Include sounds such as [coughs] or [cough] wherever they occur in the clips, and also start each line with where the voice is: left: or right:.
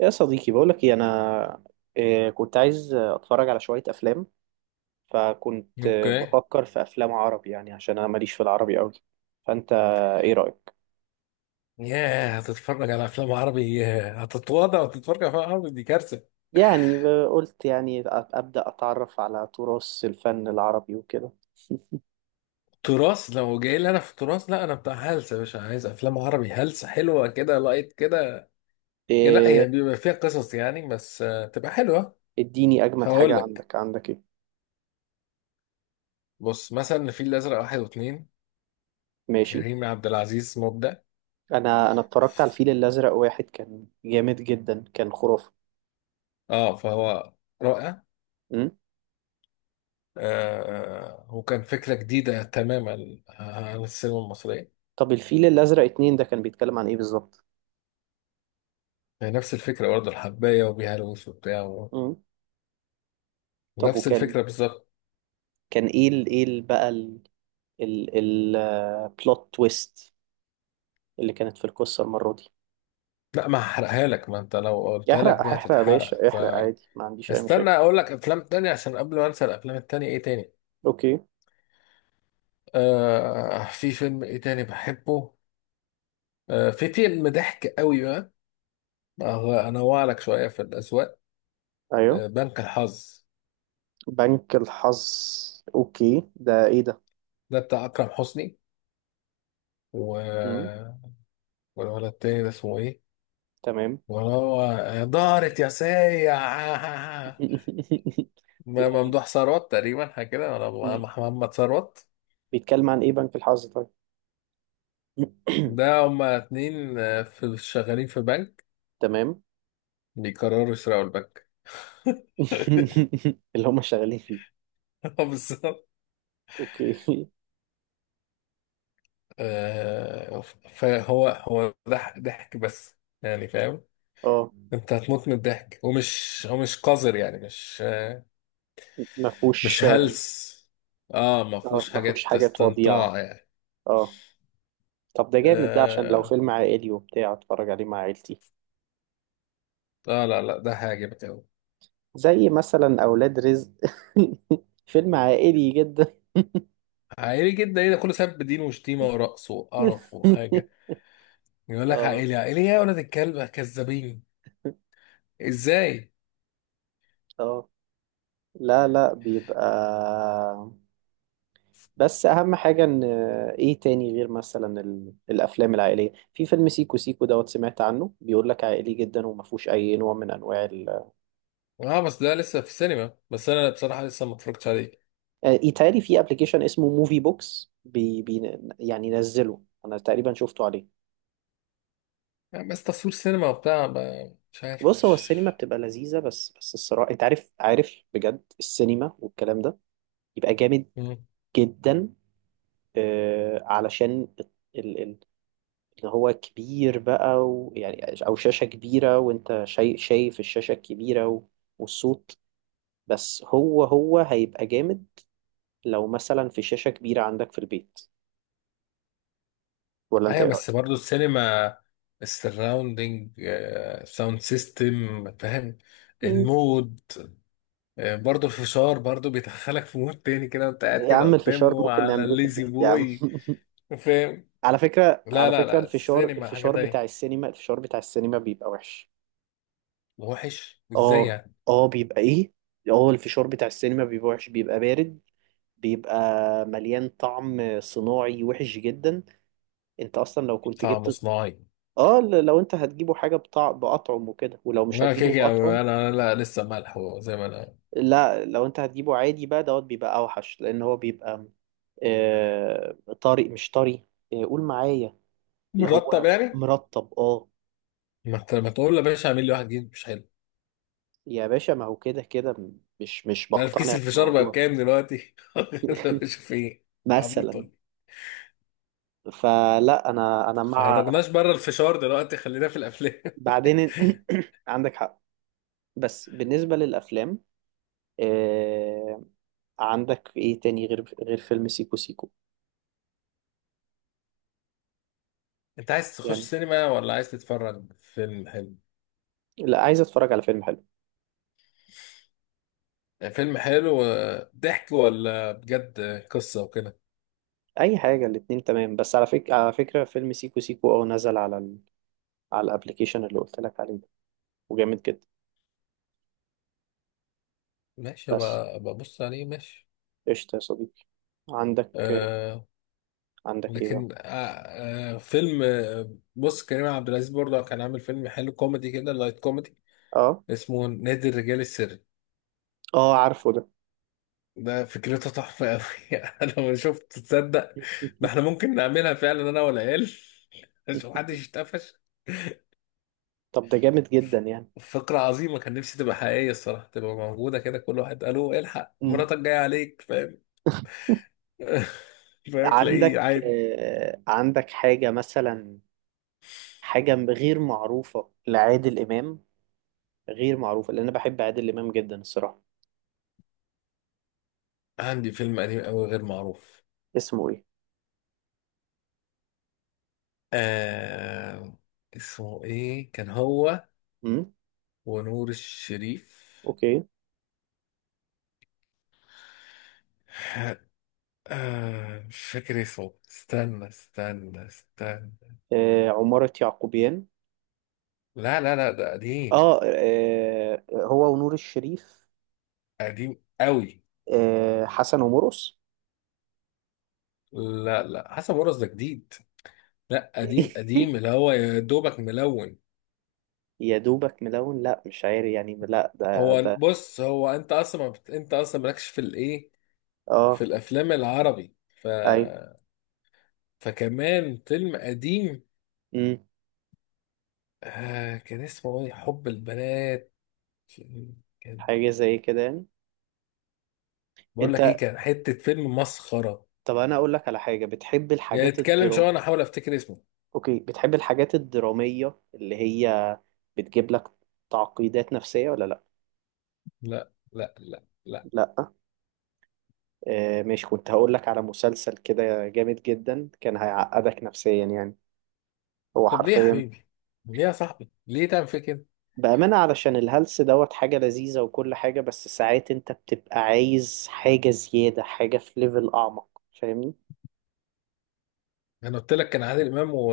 right: يا صديقي، بقولك ايه انا؟ إيه، كنت عايز اتفرج على شوية افلام. فكنت
left: اوكي.
right: بفكر في افلام عربي، يعني عشان انا ماليش في العربي قوي. فانت ايه رأيك؟
left: ياه، هتتفرج على افلام عربي؟ ياه، هتتواضع وتتفرج على افلام عربي؟ دي كارثه.
right: يعني قلت يعني ابدأ اتعرف على تراث الفن العربي وكده.
left: تراث؟ لو جاي لي انا في تراث، لا انا بتاع هلسه، مش عايز افلام عربي. هلسه حلوه كده، لايت كده. لا،
right: إيه؟
left: هي بيبقى فيها قصص يعني، بس تبقى حلوه.
right: اديني اجمد حاجة.
left: هقول لك.
right: عندك عندك ايه؟
left: بص مثلا الفيل الازرق واحد واثنين.
right: ماشي.
left: كريم عبد العزيز مبدع.
right: انا اتفرجت على الفيل الازرق واحد، كان جامد جدا، كان خرافة.
left: اه، فهو رائع.
right: أمم.
left: آه، وكان فكره جديده تماما عن السينما المصريه.
right: طب الفيل الازرق اتنين ده كان بيتكلم عن ايه بالظبط؟
left: يعني نفس الفكره برضه، الحبايه وبيها الوس وبتاع.
right: أمم. طب
left: نفس
right: وكان،
left: الفكرة بالظبط.
right: كان ايه ال ايه بقى، البلوت تويست اللي كانت في القصة المرة دي؟
left: لا، ما هحرقها لك، ما انت لو قلتها لك
right: يحرق،
left: دي
right: هحرق يا
left: هتتحرق.
right: باشا، احرق عادي، ما عنديش أي
left: فاستنى
right: مشاكل.
left: اقول لك افلام تانية عشان قبل ما انسى. الافلام التانية ايه تاني؟
right: أوكي.
left: آه، في فيلم ايه تاني بحبه. آه، في فيلم ضحك قوي بقى. انوع لك شوية في الاذواق.
right: أيوه،
left: آه، بنك الحظ.
right: بنك الحظ. أوكي، ده إيه ده؟
left: ده بتاع اكرم حسني،
right: مم.
left: و والولد التاني ده اسمه ايه؟
right: تمام.
left: وهو، دارت يا سيع.
right: [laughs]
left: [laughs]
right: لا
left: ممدوح ثروت تقريبا، حاجة كده، ولا
right: بي-
left: محمد ثروت.
right: بيتكلم عن إيه بنك الحظ طيب؟
left: ده
right: [clears throat]
left: هما اتنين في، شغالين في بنك،
right: تمام.
left: بيقرروا يسرقوا البنك. [laughs]
right: [laughs] اللي هم شغالين فيه؟
left: اه بالظبط.
right: أوكي.
left: آه، فهو هو ضحك بس، يعني فاهم؟
right: [laughs] أه،
left: انت هتموت من الضحك، ومش هو مش قذر يعني، مش
right: ما
left: مش
right: فيهوش.
left: هلس. اه، ما
right: اه
left: فيهوش
right: ما فيهوش
left: حاجات
right: حاجات وضيعة.
left: استنطاع يعني.
right: اه. طب ده جامد ده، عشان لو
left: اه،
right: فيلم عائلي وبتاع اتفرج عليه مع عيلتي.
left: لا لا، ده هيعجبك قوي.
right: زي مثلا أولاد رزق، [laughs] فيلم عائلي جدا.
left: عائلي جدا؟ ايه ده كله؟ سبب دين وشتيمه ورقص وقرف وحاجه،
right: [laughs]
left: يقول لك
right: اه.
left: عائلي. عائلي يا ولد الكلب؟ كذابين. ازاي؟
right: اه. لا لا، بيبقى، بس أهم حاجة إن، إيه تاني غير مثلا الأفلام العائلية؟ في فيلم سيكو سيكو دوت، سمعت عنه، بيقول لك عائلي جدا وما فيهوش أي نوع من أنواع
left: اه، بس ده لسه في السينما، بس انا بصراحة لسه ما اتفرجتش عليه.
right: آه، يتهيألي في أبلكيشن اسمه موفي بوكس يعني نزله أنا تقريبا، شفته عليه.
left: يعني بس تصوير سينما وبتاع، ب- مش عارف
right: بص، هو
left: مش.
right: السينما بتبقى لذيذة، بس بس الصراحة أنت عارف، عارف بجد، السينما والكلام ده يبقى جامد
left: مم.
right: جدا. آه، علشان ال- ان هو كبير بقى، ويعني او شاشة كبيرة وانت شايف الشاشة الكبيرة و، والصوت. بس هو هيبقى جامد لو مثلا في شاشة كبيرة عندك في البيت. ولا انت
left: ايوه،
right: ايه
left: بس
right: رأيك؟
left: برضو السينما، السراوندينج، ساوند سيستم، فاهم؟
right: مم.
left: المود. برضو الفشار برضو بيدخلك في مود تاني كده، وانت قاعد
right: يا
left: كده
right: عم الفشار
left: قدامه
right: ممكن
left: على
right: نعملوه في
left: الليزي
right: البيت يا عم.
left: بوي،
right: [laughs]
left: فاهم؟
right: على فكرة،
left: لا
right: على
left: لا
right: فكرة،
left: لا،
right: الفشار،
left: السينما حاجة
right: الفشار بتاع
left: تانية.
right: السينما، الفشار بتاع السينما بيبقى وحش.
left: وحش ازاي
right: اه.
left: يعني؟
right: اه بيبقى ايه. اه الفشار بتاع السينما بيبقى وحش، بيبقى بارد، بيبقى مليان طعم صناعي وحش جدا. انت اصلا لو كنت
left: طعم
right: جبت،
left: صناعي؟
right: اه، لو انت هتجيبه حاجه باطعم وكده، ولو مش
left: لا،
right: هتجيبه
left: كيكي
right: باطعم.
left: انا، لا، لسه ملح زي ما انا.
right: لا لو انت هتجيبه عادي بقى دوت بيبقى اوحش، لان هو بيبقى طري، مش طري. قول معايا، اللي
left: مرتب
right: هو
left: يعني؟
right: مرطب، اه.
left: ما انت ما تقول يا باشا، اعمل لي واحد جديد مش حلو.
right: يا باشا، ما هو كده كده، مش
left: انا في كيس
right: بقتنع
left: الفشار بقى
right: بالموضوع.
left: بكام دلوقتي؟ [laughs] لا،
right: [laughs]
left: مش فين. عبيط
right: مثلا.
left: ولا إيه؟
right: فلا انا مع،
left: خرجناش بره، الفشار دلوقتي، خلينا في الافلام.
right: بعدين. [coughs] عندك حق. بس بالنسبه للافلام، آه، عندك ايه تاني غير غير فيلم سيكو سيكو؟
left: [laughs] انت عايز تخش
right: يعني،
left: سينما ولا عايز تتفرج فيلم حلو؟
right: لا، عايز اتفرج على فيلم حلو.
left: فيلم حلو ضحك، ولا بجد قصة وكده؟
right: اي حاجه، الاتنين تمام. بس على فكره، على فكره، فيلم سيكو سيكو اه نزل على على الابليكيشن اللي قلت لك عليه ده، وجامد جدا.
left: ماشي
right: بس
left: بقى، ببص عليه، ماشي.
right: قشطه يا صديقي. عندك،
left: أه.
right: عندك ايه بقى؟
left: لكن آه فيلم، آه، بص، كريم عبد العزيز برضه كان عامل فيلم حلو، كوميدي كده، لايت كوميدي،
right: اه.
left: اسمه نادي الرجال السري.
right: اه عارفه ده.
left: ده فكرتها تحفة أوي. [laughs] أنا ما شفت، تصدق؟ ده
right: [laughs]
left: إحنا ممكن نعملها فعلا، أنا والعيال. [laughs] عشان محدش يتقفش.
right: طب ده جامد جدا يعني.
left: فكرة عظيمة، كان نفسي تبقى حقيقية الصراحة، تبقى موجودة كده، كل واحد قالوا الحق
right: مم.
left: مراتك جاية عليك، فاهم؟ [laughs] فاهم، تلاقيه
right: عندك
left: عادي.
right: عندك حاجة مثلا، حاجة غير معروفة لعادل إمام؟ غير معروفة لأن أنا بحب عادل إمام جدا الصراحة.
left: عندي فيلم قديم أوي غير معروف.
right: اسمه ايه؟
left: آه... اسمه إيه، كان هو
right: امم.
left: ونور الشريف.
right: اوكي.
left: آه... مش فاكر اسمه، استنى.
right: آه، عمارة يعقوبيان؟
left: لا لا لا، ده قديم.
right: اه، آه، هو ونور الشريف.
left: قديم قوي.
right: آه حسن ومرقص؟
left: لا لا، حسن مرقص ده جديد. لا، قديم، قديم،
right: [laughs]
left: اللي هو يا دوبك ملون.
right: يا دوبك ملون؟ لا مش عارف يعني. لا ده
left: هو
right: ده.
left: بص، هو انت اصلا ما بت- انت اصلا مالكش في الايه، في
right: اه.
left: الافلام العربي، ف
right: ايوه.
left: فكمان فيلم قديم.
right: امم.
left: آه، كان اسمه ايه، حب البنات. كان،
right: حاجة زي كده يعني؟
left: بقول لك ايه،
right: انت،
left: كان حتة فيلم مسخرة
right: طب انا اقول لك على حاجة. بتحب
left: يعني.
right: الحاجات
left: اتكلم
right: الدرام؟
left: شوية انا احاول افتكر اسمه.
right: اوكي، بتحب الحاجات الدرامية اللي هي بتجيب لك تعقيدات نفسية ولا لا؟
left: لا لا لا لا.
right: لا. آه ماشي، كنت هقول لك على مسلسل كده جامد جدا، كان هيعقدك نفسيا يعني، هو
left: طب ليه يا
right: حرفيا،
left: حبيبي؟ ليه يا صاحبي؟ ليه تعمل فيك كده؟
right: بأمانة، علشان الهلس دوت حاجة لذيذة وكل حاجة، بس ساعات انت بتبقى عايز حاجة زيادة، حاجة في ليفل أعمق، فاهمني.
left: انا قلت لك كان عادل امام و...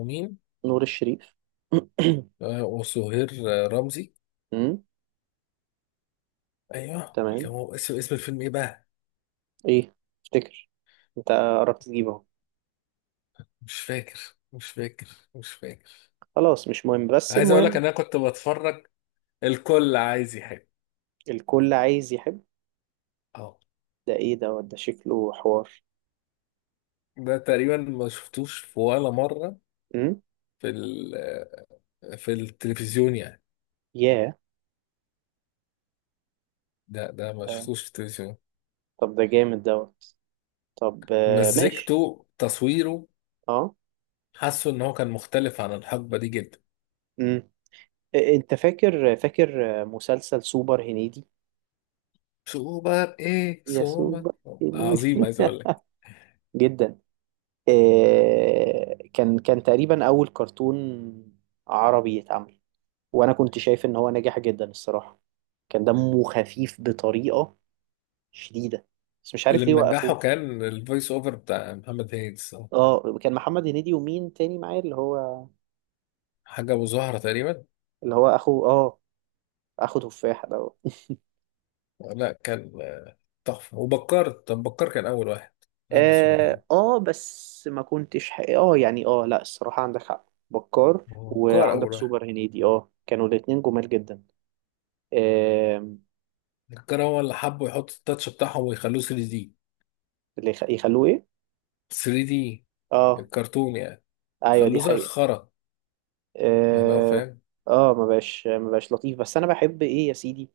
left: ومين؟
right: نور الشريف. [clears throat]
left: وسهير رمزي.
right: أمم،
left: ايوه، كان
right: تمام.
left: هو. اسم اسم الفيلم ايه بقى؟
right: ايه، افتكر، انت قربت تجيبه اهو.
left: مش فاكر مش فاكر مش فاكر.
right: خلاص مش مهم، بس
left: عايز اقول لك
right: المهم.
left: ان انا كنت بتفرج. الكل عايز يحب.
right: الكل عايز يحب.
left: اه،
right: ده ايه دوت؟ ده شكله حوار.
left: ده تقريبا ما شفتوش في ولا مره،
right: امم.
left: في في التلفزيون يعني.
right: ياه.
left: ده ما
right: آه،
left: شفتوش في التلفزيون.
right: طب ده جامد دوت. طب آه، ماشي.
left: مزجته، تصويره،
right: اه.
left: حاسه ان هو كان مختلف عن الحقبه دي جدا.
right: امم. إيه، انت فاكر، فاكر مسلسل سوبر هنيدي؟
left: سوبر ايه،
right: يسوع
left: سوبر؟
right: بقى يعني.
left: عظيم، عايز اقول لك.
right: [laughs] جدا. آه، كان تقريبا اول كرتون عربي يتعمل، وانا كنت شايف ان هو ناجح جدا الصراحه، كان دمه خفيف بطريقه شديده، بس مش
left: اللي
right: عارف ليه
left: منجحه
right: وقفوه.
left: كان الفويس اوفر بتاع محمد هيدس.
right: اه كان محمد هنيدي ومين تاني معايا؟ اللي هو،
left: حاجة أبو زهرة تقريبا.
right: اللي هو اخو، اه، اخو تفاح ده.
left: لا، كان تحفة، وبكار. طب بكار كان أول واحد، قبل سوبر هيرو.
right: اه اه، بس ما كنتش اه يعني، اه لا، الصراحه عندك حق، بكار
left: هو بكار
right: وعندك
left: أول واحد.
right: سوبر هنيدي، اه، كانوا الاتنين جمال جدا.
left: بكار هو اللي حبوا يحطوا التاتش بتاعهم ويخلوه 3 دي.
right: اللي يخلوه ايه؟
left: 3 دي
right: اه.
left: الكرتون يعني،
right: ايوه
left: خلوه
right: دي
left: زي
right: حقيقة.
left: الخرا يعني، هو
right: اه.
left: فاهم.
right: اه ما بقاش، ما بقاش لطيف، بس انا بحب ايه يا سيدي،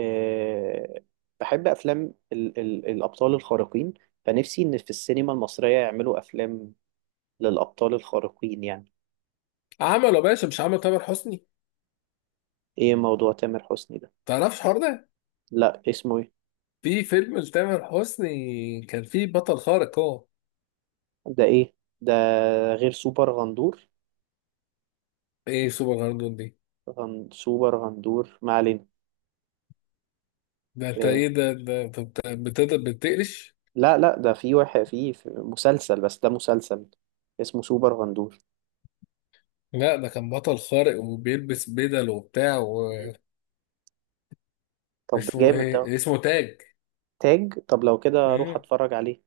right: آه، بحب افلام ال الابطال الخارقين. فنفسي ان في السينما المصرية يعملوا افلام للابطال الخارقين يعني.
left: عمله يا باشا، مش عمل تامر حسني؟
right: ايه موضوع تامر حسني ده؟
left: تعرفش الحوار ده؟
right: لا اسمه ايه؟
left: في فيلم لتامر حسني كان فيه بطل خارق هو.
right: ده ايه ده غير سوبر غندور؟
left: ايه سوبر هيرو دي؟
right: غن سوبر غندور ما علينا.
left: ده انت
right: آه
left: ايه ده؟ ده انت بت- بتقدر بتقلش.
right: لا لا، ده في واحد في في مسلسل، بس ده مسلسل اسمه سوبر غندور.
left: لا، ده كان بطل خارق، وبيلبس بدل وبتاع،
right: طب ده
left: اسمه
right: جامد ده.
left: ايه، اسمه تاج.
right: تاج؟ طب لو كده اروح
left: امم.
right: اتفرج عليه.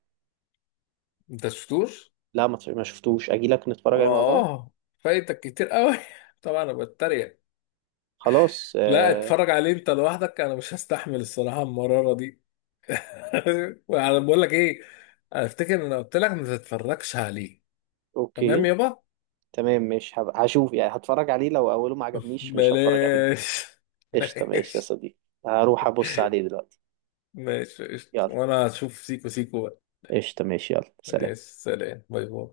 left: انت شفتوش؟
right: لا ما شفتوش، اجي لك نتفرج عليه مع بعض.
left: اه، فايتك كتير قوي. [laughs] طبعا انا بتريق.
right: خلاص
left: لا،
right: آه.
left: اتفرج عليه انت لوحدك، انا مش هستحمل الصراحه المراره دي. [laughs] انا بقول لك ايه، انا افتكر ان انا قلت لك ما تتفرجش عليه. تمام
right: اوكي.
left: يابا.
right: تمام، مش هشوف يعني، هتفرج عليه، لو اوله ما عجبنيش مش هتفرج عليه.
left: بلاش. [laughs]
right: قشطة، ماشي يا
left: ماشي.
right: صديقي، هروح ابص عليه دلوقتي.
left: ماشي، قشطة.
right: يلا،
left: وانا هشوف سيكو سيكو بقى.
right: قشطة، ماشي، يلا
left: ماشي،
right: سلام.
left: سلام، باي باي.